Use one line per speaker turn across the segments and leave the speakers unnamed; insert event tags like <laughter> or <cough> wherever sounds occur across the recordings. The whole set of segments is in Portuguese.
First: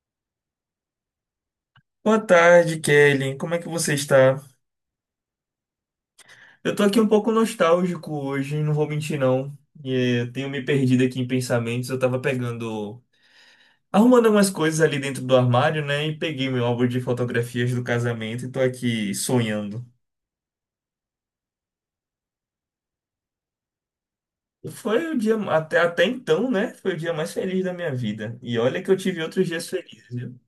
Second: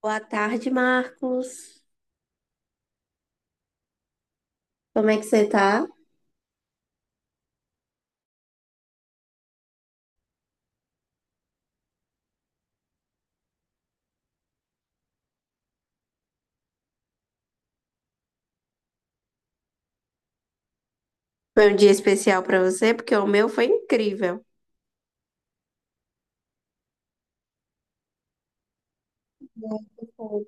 Boa tarde, Marcos.
Boa tarde, Kelly. Como é que você está?
Como é que você tá?
Eu tô aqui um pouco nostálgico hoje, não vou mentir não. Eu tenho me perdido aqui em pensamentos. Eu tava pegando, arrumando algumas coisas ali dentro do armário, né? E peguei meu álbum de fotografias do casamento e tô aqui sonhando.
Foi um dia especial pra você, porque o meu foi incrível.
Foi o dia até então, né? Foi o dia mais feliz da minha vida. E olha que eu tive outros dias
Bom,
felizes, viu?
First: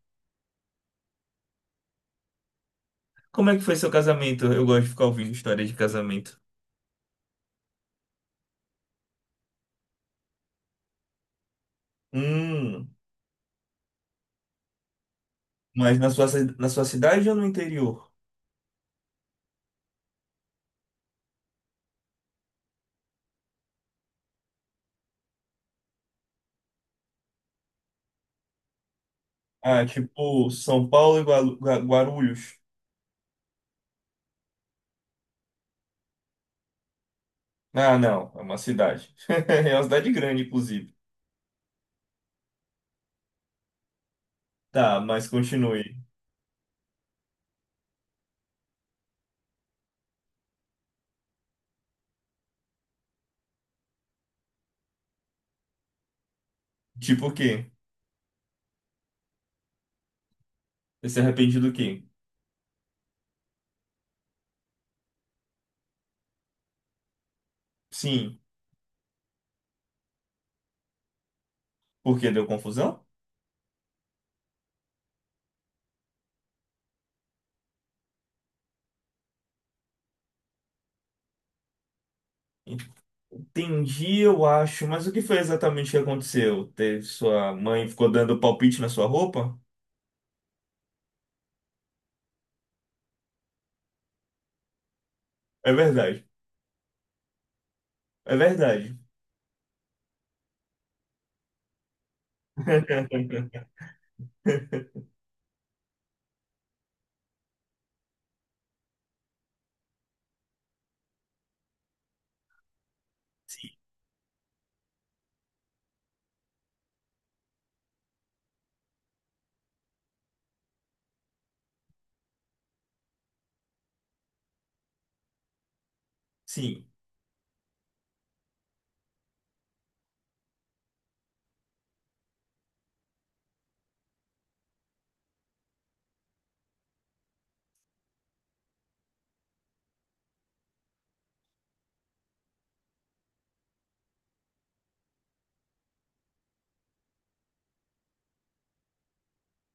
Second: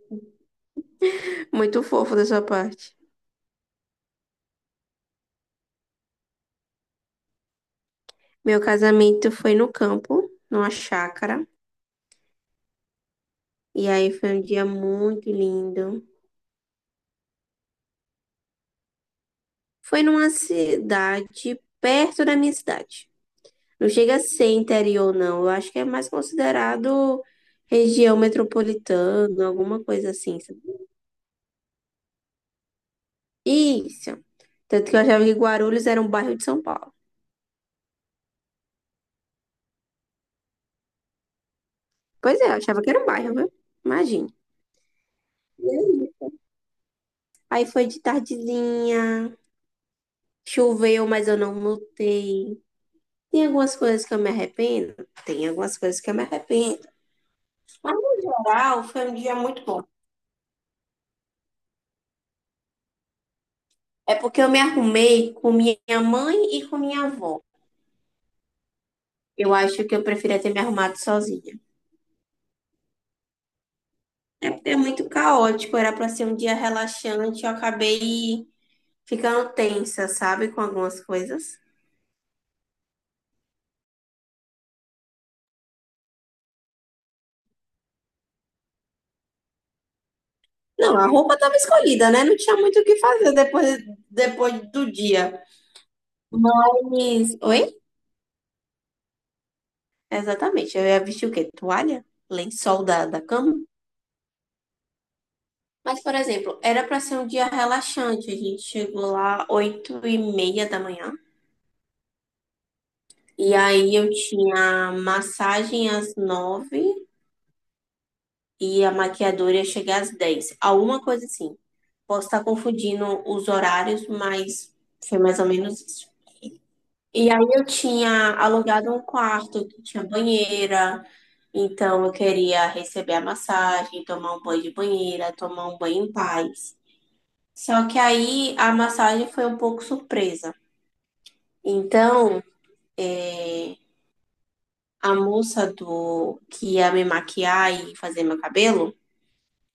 muito fofo da sua parte.
Como é que foi seu casamento? Eu gosto de ficar ouvindo histórias de casamento.
Meu casamento foi no campo, numa chácara,
Hum,
e aí foi um dia muito
mas
lindo.
na na sua cidade ou no interior?
Foi numa cidade perto da minha cidade. Não chega a ser interior, não. Eu acho que é mais considerado região metropolitana, alguma
Ah,
coisa assim,
tipo
sabe?
São Paulo e Guarulhos.
Isso. Tanto que eu achava que Guarulhos era um bairro de São Paulo.
Ah, não, é uma cidade. <laughs> É uma cidade grande, inclusive.
Pois é, eu achava que era um bairro, viu? Imagina.
Tá, mas
E
continue.
aí Aí foi de tardezinha, choveu, mas eu não notei. Tem algumas coisas que eu me arrependo? Tem algumas coisas que eu me arrependo.
Tipo o quê?
Mas, no geral, foi um dia muito bom.
Você se arrepende do quê?
É porque eu me arrumei com minha mãe e com minha avó.
Sim,
Eu acho que eu preferia ter me arrumado sozinha.
porque deu confusão?
É porque é muito caótico, era para ser um dia relaxante, eu acabei ficando tensa, sabe, com algumas coisas.
Entendi, eu acho, mas o que foi exatamente que aconteceu? Teve Sua mãe ficou dando palpite na sua roupa?
Não, a roupa estava escolhida, né? Não tinha muito o que fazer depois, depois do dia.
É verdade,
Mas. Oi?
é verdade.
Exatamente. Eu ia vestir o quê? Toalha? Lençol da cama?
<laughs>
Mas, por exemplo, era para ser um dia relaxante. A gente chegou lá 8:30 da manhã. E
Sim,
aí eu tinha massagem às 9 e a maquiadora ia chegar às 10. Alguma coisa assim. Posso estar confundindo os horários, mas foi mais ou menos isso.
sim,
E aí eu tinha alugado um quarto que tinha banheira, então eu queria receber a massagem, tomar um banho de banheira, tomar um banho em paz. Só que aí a massagem foi um pouco surpresa. Então, eh, a moça do que ia me maquiar e fazer meu cabelo,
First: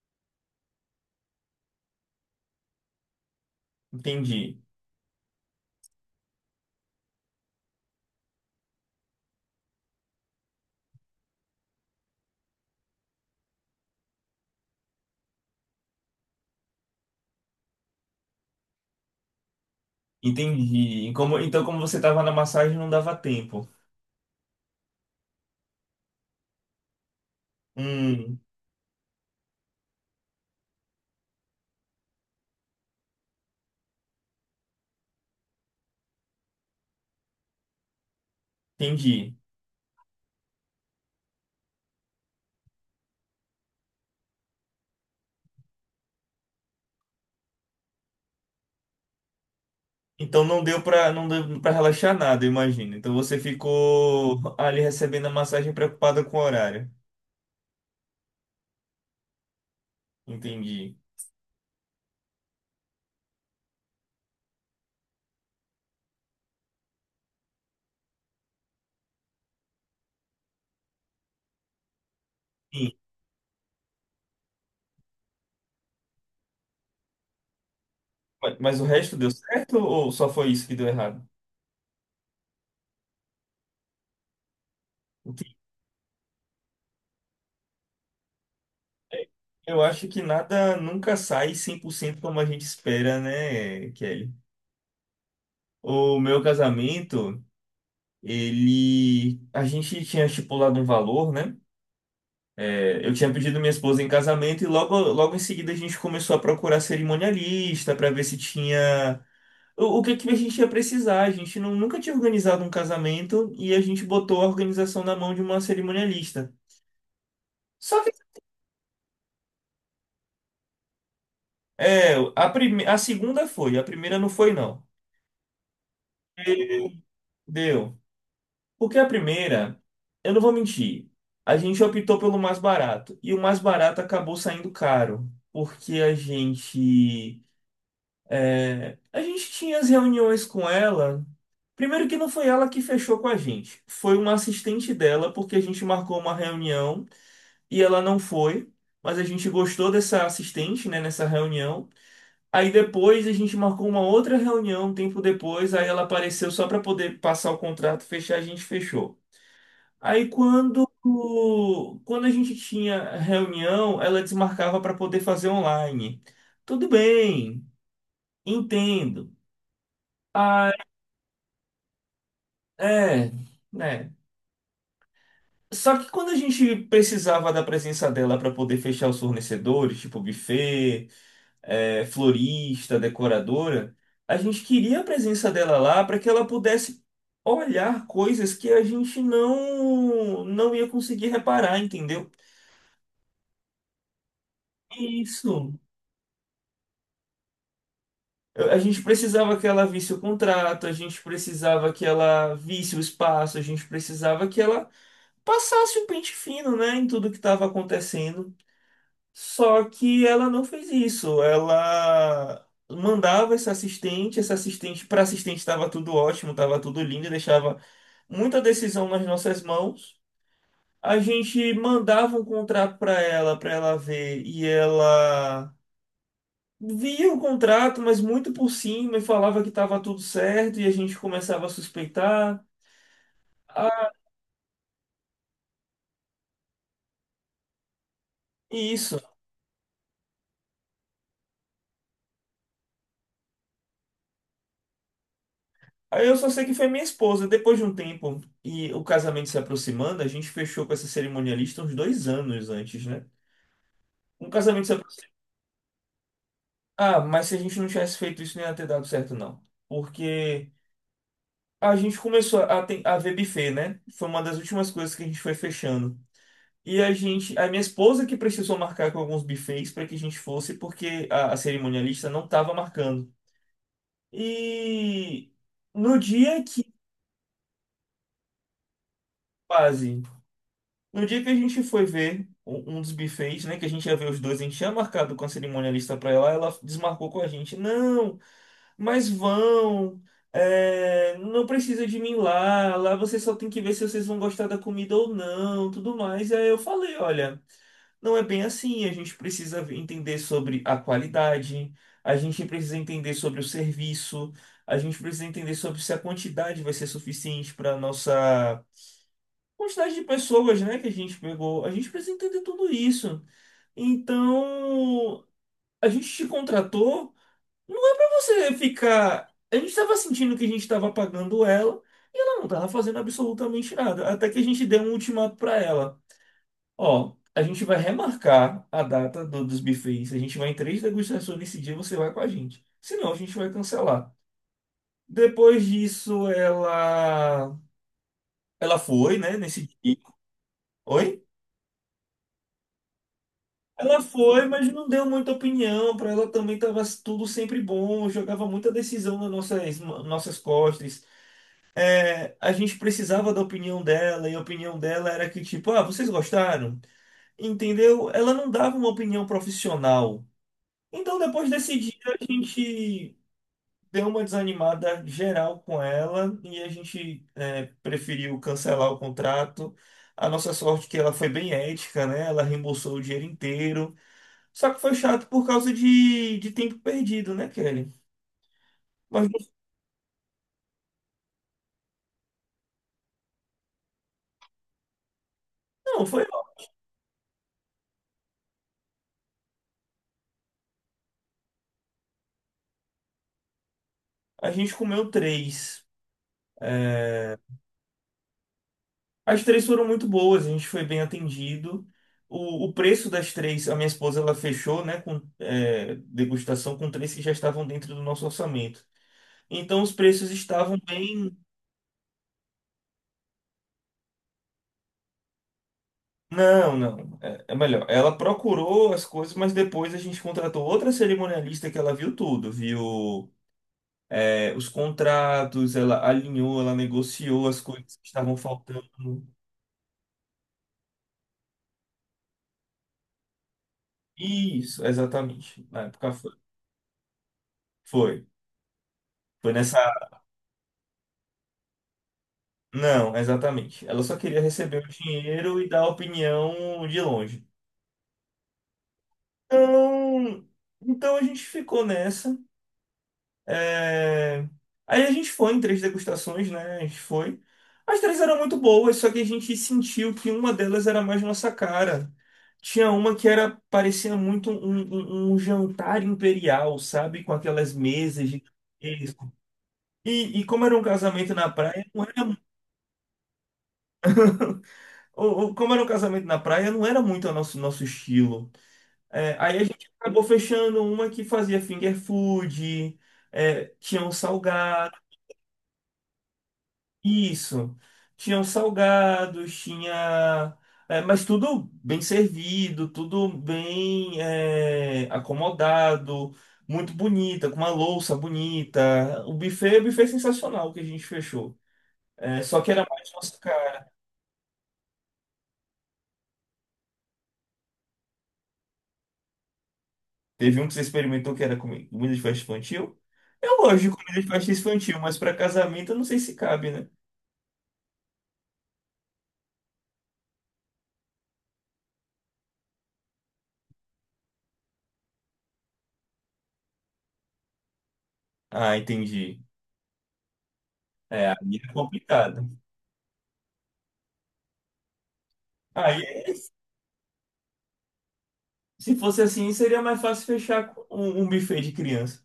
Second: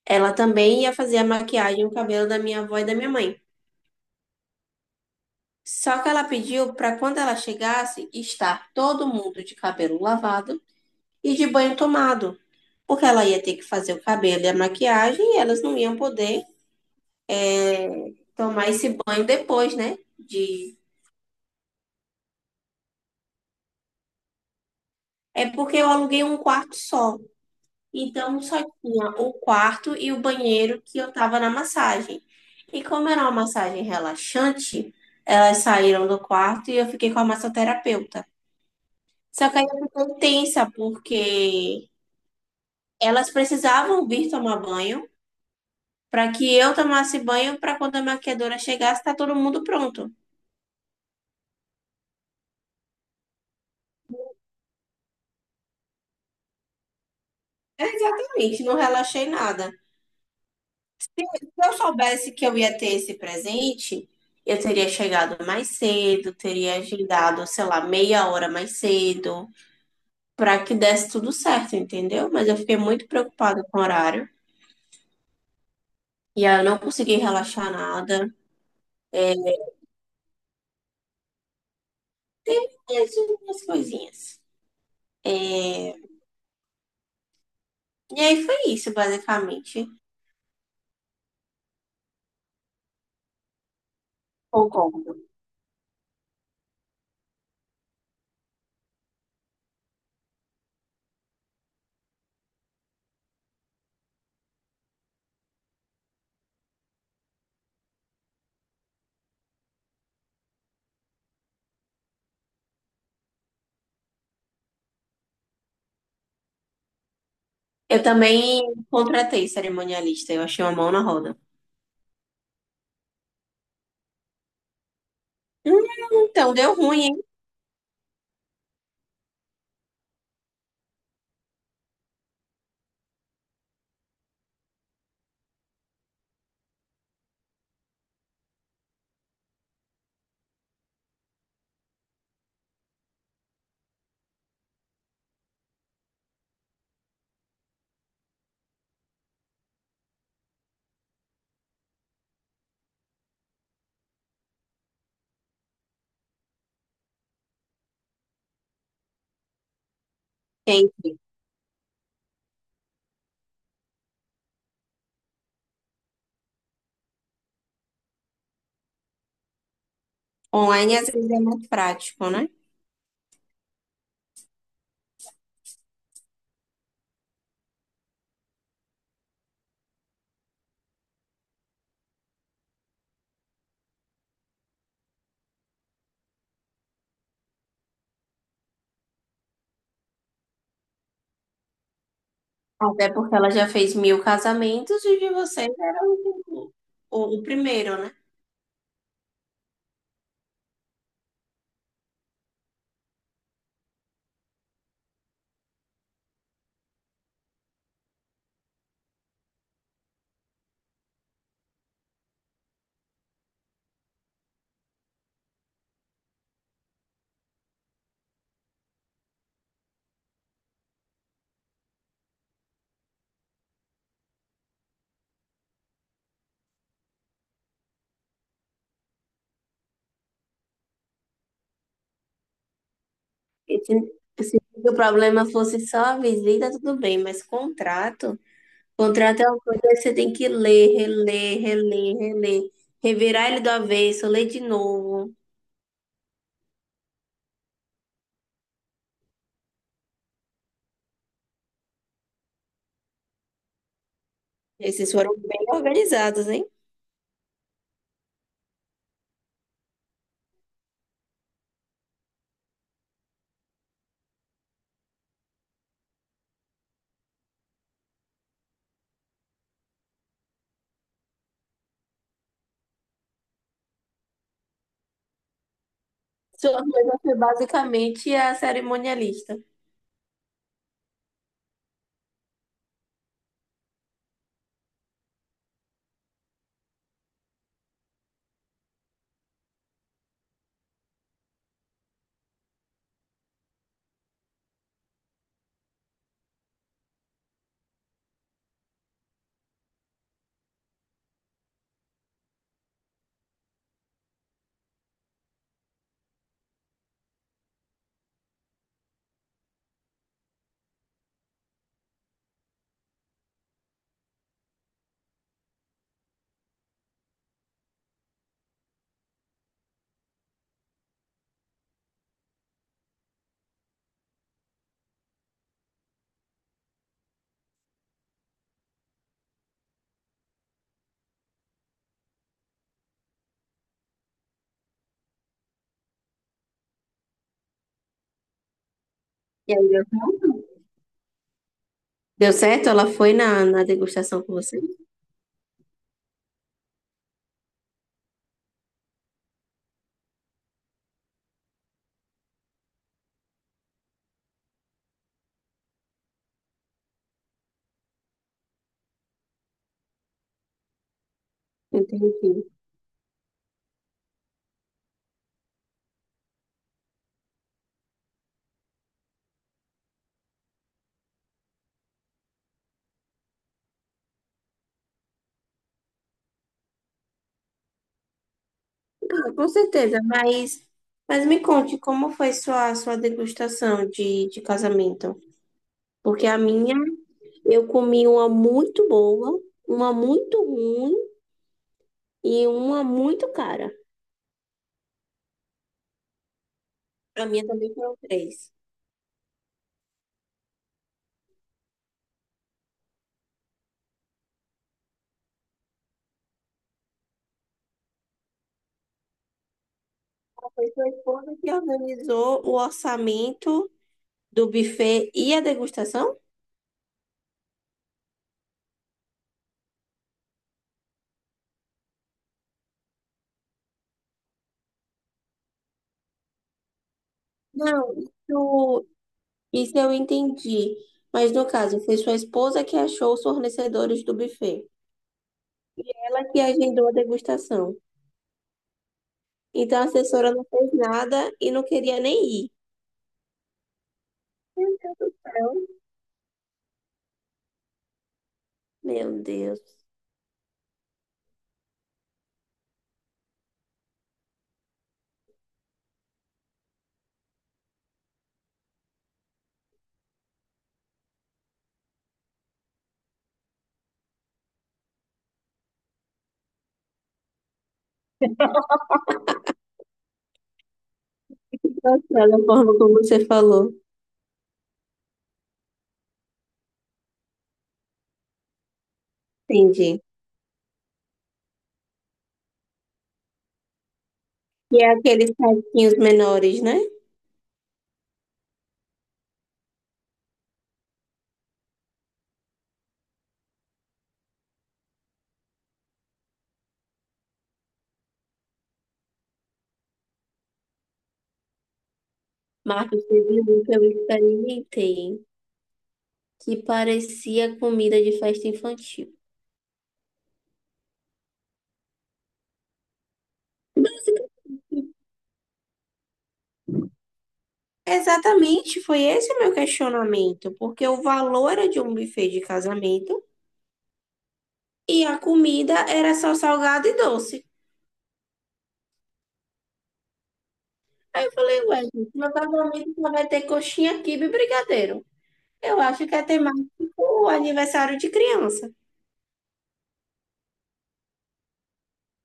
ela também ia fazer a maquiagem e o cabelo da minha avó e da minha mãe.
entendi,
Só que ela pediu para quando ela chegasse, estar todo mundo de cabelo lavado e de banho tomado, porque ela ia ter que fazer o cabelo e a maquiagem e elas não iam poder tomar esse banho depois, né?
entendi. E então, como você estava na massagem, não dava tempo.
É porque eu aluguei um quarto só.
Hum,
Então só tinha o quarto e o banheiro que eu tava na massagem. E como era uma massagem relaxante, elas saíram do quarto e eu fiquei com a massoterapeuta.
entendi.
Só que aí eu fiquei tensa, porque elas precisavam vir tomar banho para que eu tomasse banho para quando a maquiadora chegasse, tá todo mundo pronto.
Então não deu para relaxar nada, imagina. Então você ficou ali recebendo a massagem preocupada com o horário.
É, exatamente, não relaxei nada.
Entendi.
Se eu soubesse que eu ia ter esse presente, eu teria chegado mais cedo, teria agendado, sei lá, meia hora mais cedo, para que desse tudo certo, entendeu? Mas eu fiquei
Sim.
muito preocupada com o horário e aí eu não consegui relaxar nada.
Mas o resto deu certo ou só foi isso que deu errado?
Teve mais umas coisinhas.
Entendi.
E aí foi isso,
Eu
basicamente.
acho que nada nunca sai 100% como a gente espera, né, Kelly?
Concordo.
O meu casamento, ele a gente tinha estipulado um valor, né? É, eu tinha pedido minha esposa em casamento e logo, logo em seguida a gente começou a procurar cerimonialista para ver se tinha o que que a gente ia precisar. A gente não, Nunca tinha organizado um casamento e a gente botou a organização na mão de uma cerimonialista.
Eu
Só que
também contratei cerimonialista, eu achei uma mão na roda.
é, a segunda foi, a primeira não foi, não.
Hum, então deu
Ele
ruim, hein?
Deu. Porque a primeira, eu não vou mentir, a gente optou pelo mais barato. E o mais barato acabou saindo caro. Porque a gente a gente tinha as reuniões com ela. Primeiro que não foi ela que fechou com a gente, foi uma assistente dela, porque a gente marcou uma reunião e ela não foi, mas a gente gostou dessa assistente, né, nessa reunião. Aí depois a gente marcou uma outra reunião, um tempo depois, aí ela apareceu só para poder passar o contrato, fechar, a gente fechou. Aí quando
Gente,
Quando a gente tinha reunião, ela desmarcava para poder fazer online. Tudo bem, entendo. Ah,
online às vezes é mais prático, né?
é, né? Só que quando a gente precisava da presença dela para poder fechar os fornecedores, tipo buffet, é, florista, decoradora, a gente queria a presença dela lá para que ela pudesse olhar coisas que a gente não ia conseguir reparar, entendeu?
Até porque ela já fez mil casamentos e de vocês
Isso.
era o, primeiro, né?
A gente precisava que ela visse o contrato, a gente precisava que ela visse o espaço, a gente precisava que ela passasse o pente fino, né, em tudo que estava acontecendo. Só que ela não fez isso. Ela mandava essa assistente, para assistente estava tudo ótimo, estava tudo lindo, deixava muita decisão nas nossas mãos. A gente mandava um contrato para ela ver, e ela via o contrato, mas muito por cima e falava que estava tudo certo e a gente começava a suspeitar.
E Se,
Ah,
se o problema fosse só a visita, tudo bem, mas contrato,
isso.
contrato é uma coisa que você tem que ler, reler, reler, reler, revirar ele do avesso, ler de novo.
Aí eu só sei que foi minha esposa. Depois de um tempo e o casamento se aproximando, a gente fechou com essa cerimonialista uns 2 anos antes, né? Um casamento se
Esses
aproximando.
foram bem organizados, hein?
Ah, mas se a gente não tivesse feito isso, não ia ter dado certo, não. Porque a gente começou a ver buffet, né? Foi uma das últimas coisas que a gente foi fechando. E a gente, a minha esposa que precisou marcar com alguns buffets para que a gente fosse, porque a cerimonialista não estava marcando. E no dia
Sua
que
coisa foi basicamente a cerimonialista.
quase. No dia que a gente foi ver um dos buffets, né? Que a gente ia ver os dois, a gente tinha marcado com a cerimonialista pra ela, ela desmarcou com a gente. Não, mas vão. Não precisa de mim lá. Lá vocês só tem que ver se vocês vão gostar da comida ou não, tudo mais. E aí eu falei, olha. Não é bem assim. A gente precisa entender sobre a qualidade, a gente precisa entender sobre o serviço, a gente precisa entender sobre se a quantidade vai ser suficiente para nossa quantidade de pessoas, né, que a gente pegou. A gente precisa entender tudo isso. Então, a gente te contratou, não é para você ficar. A gente estava sentindo que a gente estava pagando ela e ela não estava fazendo absolutamente nada. Até que a gente deu um ultimato para ela. Ó, a gente vai remarcar a data dos buffets. A gente vai em três degustações nesse dia, você vai com a gente. Senão a gente vai cancelar. Depois disso, ela foi, né,
E
nesse
aí deu
dia.
certo?
Oi?
Deu certo? Ela foi na
Ela
degustação com
foi,
você?
mas não deu muita opinião. Para ela também estava tudo sempre bom, jogava muita decisão nas nossas costas. É, a gente precisava da opinião dela, e a opinião dela era que, tipo, ah, vocês gostaram? Entendeu? Ela não dava uma opinião profissional. Então, depois desse dia, a
Entendi.
gente deu uma desanimada geral com ela e a gente preferiu cancelar o contrato. A nossa sorte é que ela foi bem ética, né? Ela reembolsou o dinheiro inteiro. Só que foi chato por causa de tempo perdido, né, Kelly?
Ah, com
Mas
certeza, mas me conte como foi sua degustação de casamento.
não, foi.
Porque a
Ó.
minha, eu comi uma muito boa, uma muito ruim e uma muito cara.
A gente comeu três.
A
É,
minha também foram três.
as três foram muito boas, a gente foi bem atendido. O preço das três, a minha esposa ela fechou, né, com degustação com três que já estavam dentro do nosso orçamento. Então os preços
Foi
estavam
sua esposa
bem.
que organizou o orçamento do buffet e a degustação?
Não, não. É, é melhor. Ela procurou as coisas, mas depois a gente contratou outra cerimonialista que ela viu tudo, viu os contratos, ela alinhou, ela negociou as
Não,
coisas que estavam faltando.
isso eu entendi. Mas no caso, foi sua esposa que achou os fornecedores do buffet.
Isso, exatamente. Na época
Ela
foi.
que agendou a degustação.
Foi. Foi
Então a
nessa.
assessora não fez nada e não queria nem ir.
Não, exatamente. Ela só queria receber o dinheiro
Então,
e dar opinião de longe.
meu Deus.
Então, então a gente ficou nessa. É, aí a gente foi em três degustações, né? A gente foi. As três eram muito boas, só que a gente sentiu que uma delas era mais nossa cara. Tinha uma que era parecia muito um jantar imperial, sabe? Com aquelas mesas de e como era um casamento na praia, não era,
Engraçada a forma como você falou.
ou como era um casamento na praia, não era muito nosso estilo. É, aí a gente
Entendi.
acabou fechando uma que fazia finger food, é, tinha um
E é
salgado.
aqueles saquinhos menores, né?
Isso. Tinham salgados, tinha. É, mas tudo bem servido, acomodado, muito bonita, com uma louça bonita. O buffet sensacional que a gente fechou. É, só que era
Marcos,
mais nossa
teve um que eu
cara.
experimentei que parecia comida de festa infantil.
Teve um que você experimentou que era comida de festa infantil. Eu gosto de comida de festa infantil, mas para casamento eu não sei se cabe, né?
Exatamente, foi esse o meu questionamento, porque o valor era de um buffet de casamento e a comida era só salgado e doce.
Ah, entendi.
Aí
É,
eu
aí
falei,
é
ué, gente, meu
complicado.
casamento só vai ter coxinha, quibe e brigadeiro. Eu acho que é
Aí,
temático o aniversário de criança.
se fosse assim, seria mais fácil fechar com um buffet de criança.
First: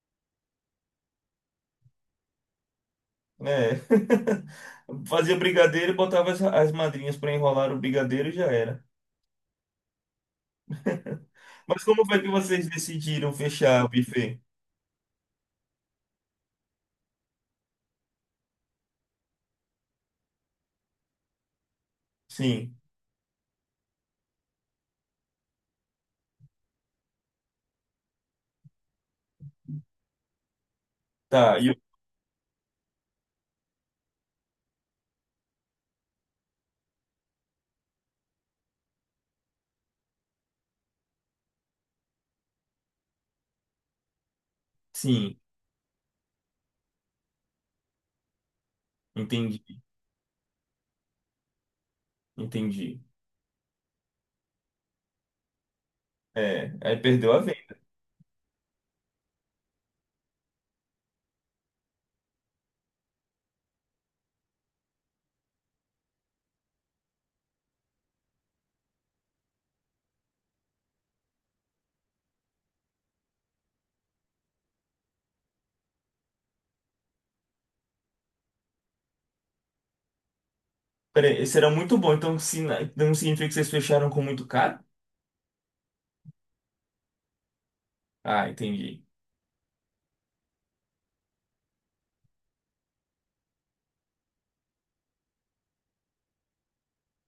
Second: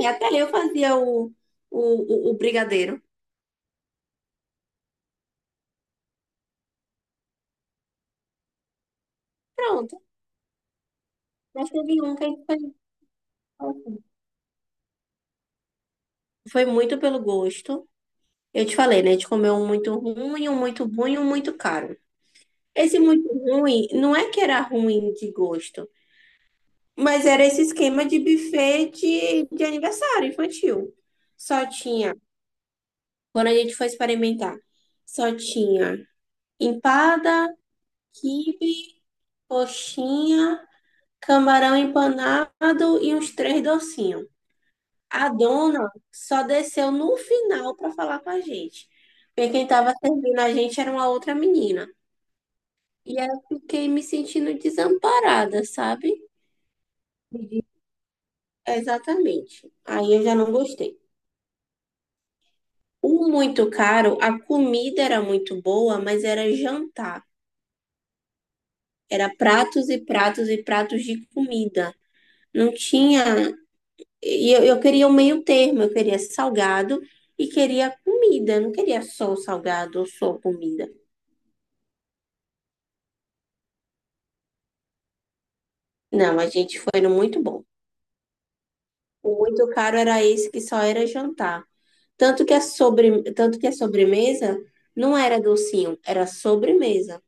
E até eu fazia o brigadeiro.
É. <laughs> Fazia brigadeiro e botava as madrinhas para enrolar o brigadeiro e já era.
Pronto, mas
Mas
teve
como
um
foi
que
que
a gente
vocês
fez.
decidiram fechar o buffet?
Foi muito pelo gosto. Eu te falei, né? A gente comeu um muito ruim, um muito bom e um muito caro.
Sim,
Esse muito ruim, não é que era ruim de gosto, mas era esse esquema de buffet de aniversário infantil.
tá.
Só
E eu-
tinha, quando a gente foi experimentar, só tinha empada, quibe, coxinha, camarão empanado e uns três docinhos. A
Sim,
dona só desceu no final para falar com a gente, porque
entendi,
quem estava servindo a gente era uma outra menina.
entendi.
E aí eu fiquei me sentindo desamparada, sabe?
É, aí perdeu a venda.
Exatamente. Aí eu já não gostei. O muito caro, a comida era muito boa, mas era jantar. Era pratos e pratos e pratos de comida. Não tinha. E eu queria o meio termo, eu queria salgado e queria comida. Eu não queria só o salgado ou só comida.
Peraí, esse era muito bom, então, se, então significa que vocês fecharam com muito caro?
Não, a gente foi no muito bom.
Ah, entendi,
O muito caro era esse que só era jantar. Tanto que a sobremesa não era docinho, era sobremesa.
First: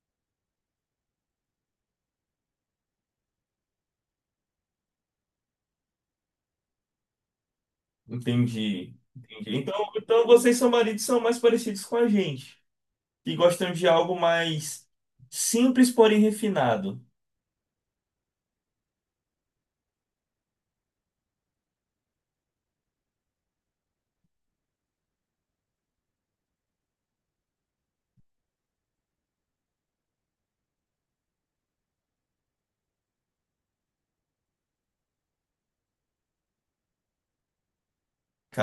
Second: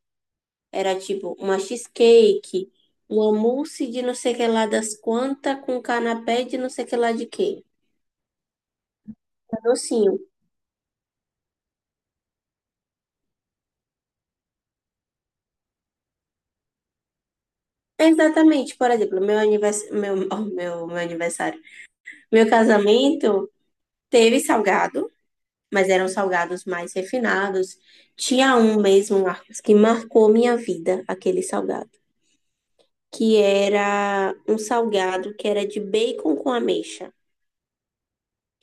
Era tipo uma cheesecake, uma mousse de não sei que lá das quantas, com canapé de não sei que lá de quê.
entendi, entendi.
Era
Então,
docinho.
então vocês são maridos são mais parecidos com a gente, que gostam de algo mais simples, porém refinado.
Exatamente, por exemplo, meu aniversário, <laughs> oh, meu aniversário, meu casamento teve salgado, mas eram salgados mais refinados. Tinha um mesmo, Marcos, que marcou minha vida, aquele salgado, que era um salgado que era de bacon com ameixa.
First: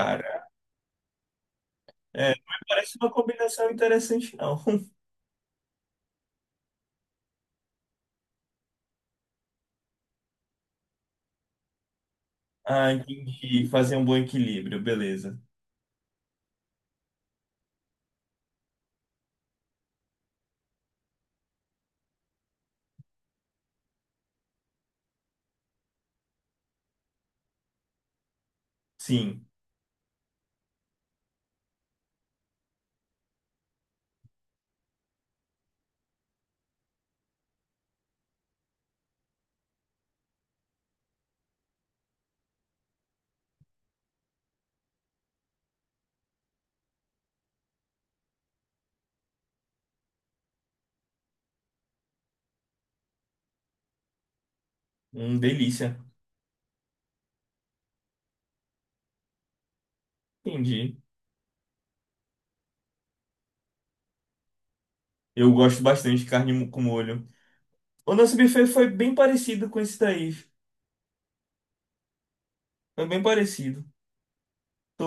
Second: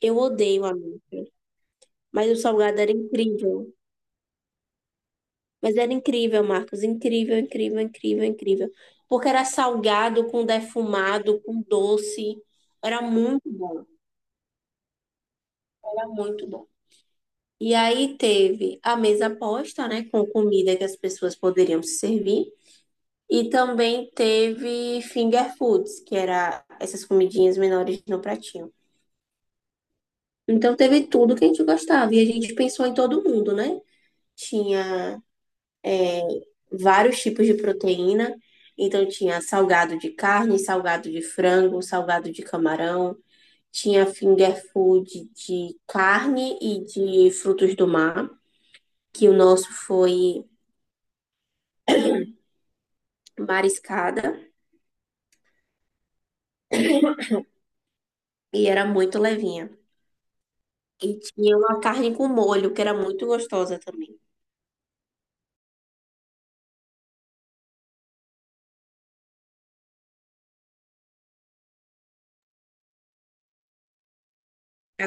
Eu odeio ameixa, mas
É,
o
mas
salgado era
parece uma
incrível.
combinação interessante, não. <laughs>
Mas era incrível, Marcos, incrível, incrível, incrível, incrível. Porque era salgado, com defumado, com doce.
Ah,
Era muito
entendi.
bom,
Fazer um bom equilíbrio, beleza.
era muito bom. E aí teve a mesa posta, né, com comida que as pessoas poderiam se servir. E também teve finger foods, que era essas comidinhas menores no pratinho.
Sim,
Então teve tudo que a gente gostava. E a gente pensou em todo mundo, né? Tinha vários tipos de proteína. Então tinha salgado de carne, salgado de frango, salgado de camarão, tinha finger food de carne e de frutos do mar, que o nosso foi mariscada
delícia.
e era muito levinha.
Entendi.
E tinha uma carne com molho, que era muito gostosa também.
Eu gosto bastante de carne com molho. O nosso buffet foi bem parecido com esse daí. Foi bem parecido.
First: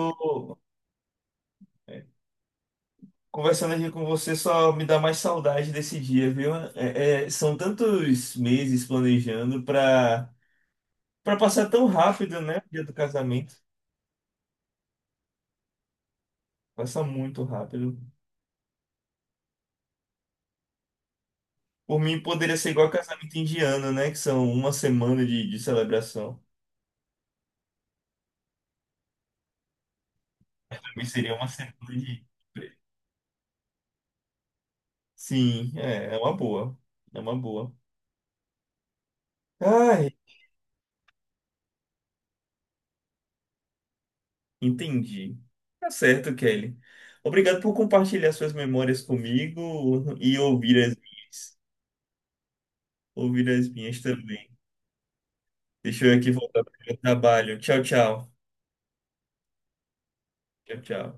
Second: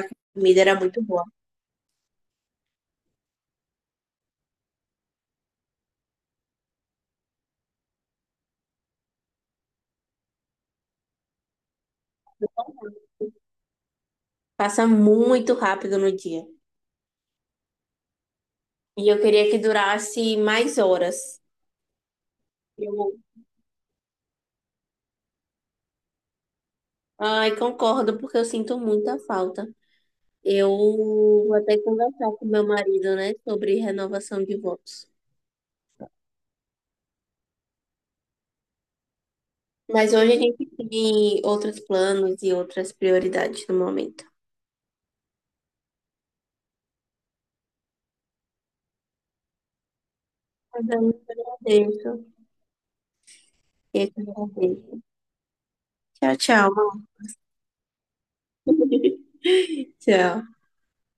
A comida era muito boa.
é, conversando aqui com você, só me dá mais saudade desse dia, viu? São tantos meses planejando pra, pra passar tão rápido, né? O dia do casamento.
Passa muito rápido no dia.
Passa muito rápido.
E eu queria que durasse mais horas.
Por mim, poderia ser igual
Eu,
casamento indiano, né? Que são uma semana de celebração.
ai, concordo, porque eu sinto muita falta. Eu
Pra mim seria uma
vou
semana
até
de.
conversar com meu marido, né, sobre renovação de votos.
Sim, é, é uma boa. É uma boa.
Mas
Ai,
hoje a gente tem outros planos e outras prioridades no momento.
entendi. Tá certo, Kelly. Obrigado por compartilhar suas memórias comigo e ouvir
Mas
as
eu muito
minhas.
agradeço.
Ouvir as minhas
Eu que
também.
agradeço.
Deixa eu aqui
Tchau,
voltar para o meu
tchau.
trabalho. Tchau, tchau.
<laughs> Tchau.
Tchau, tchau.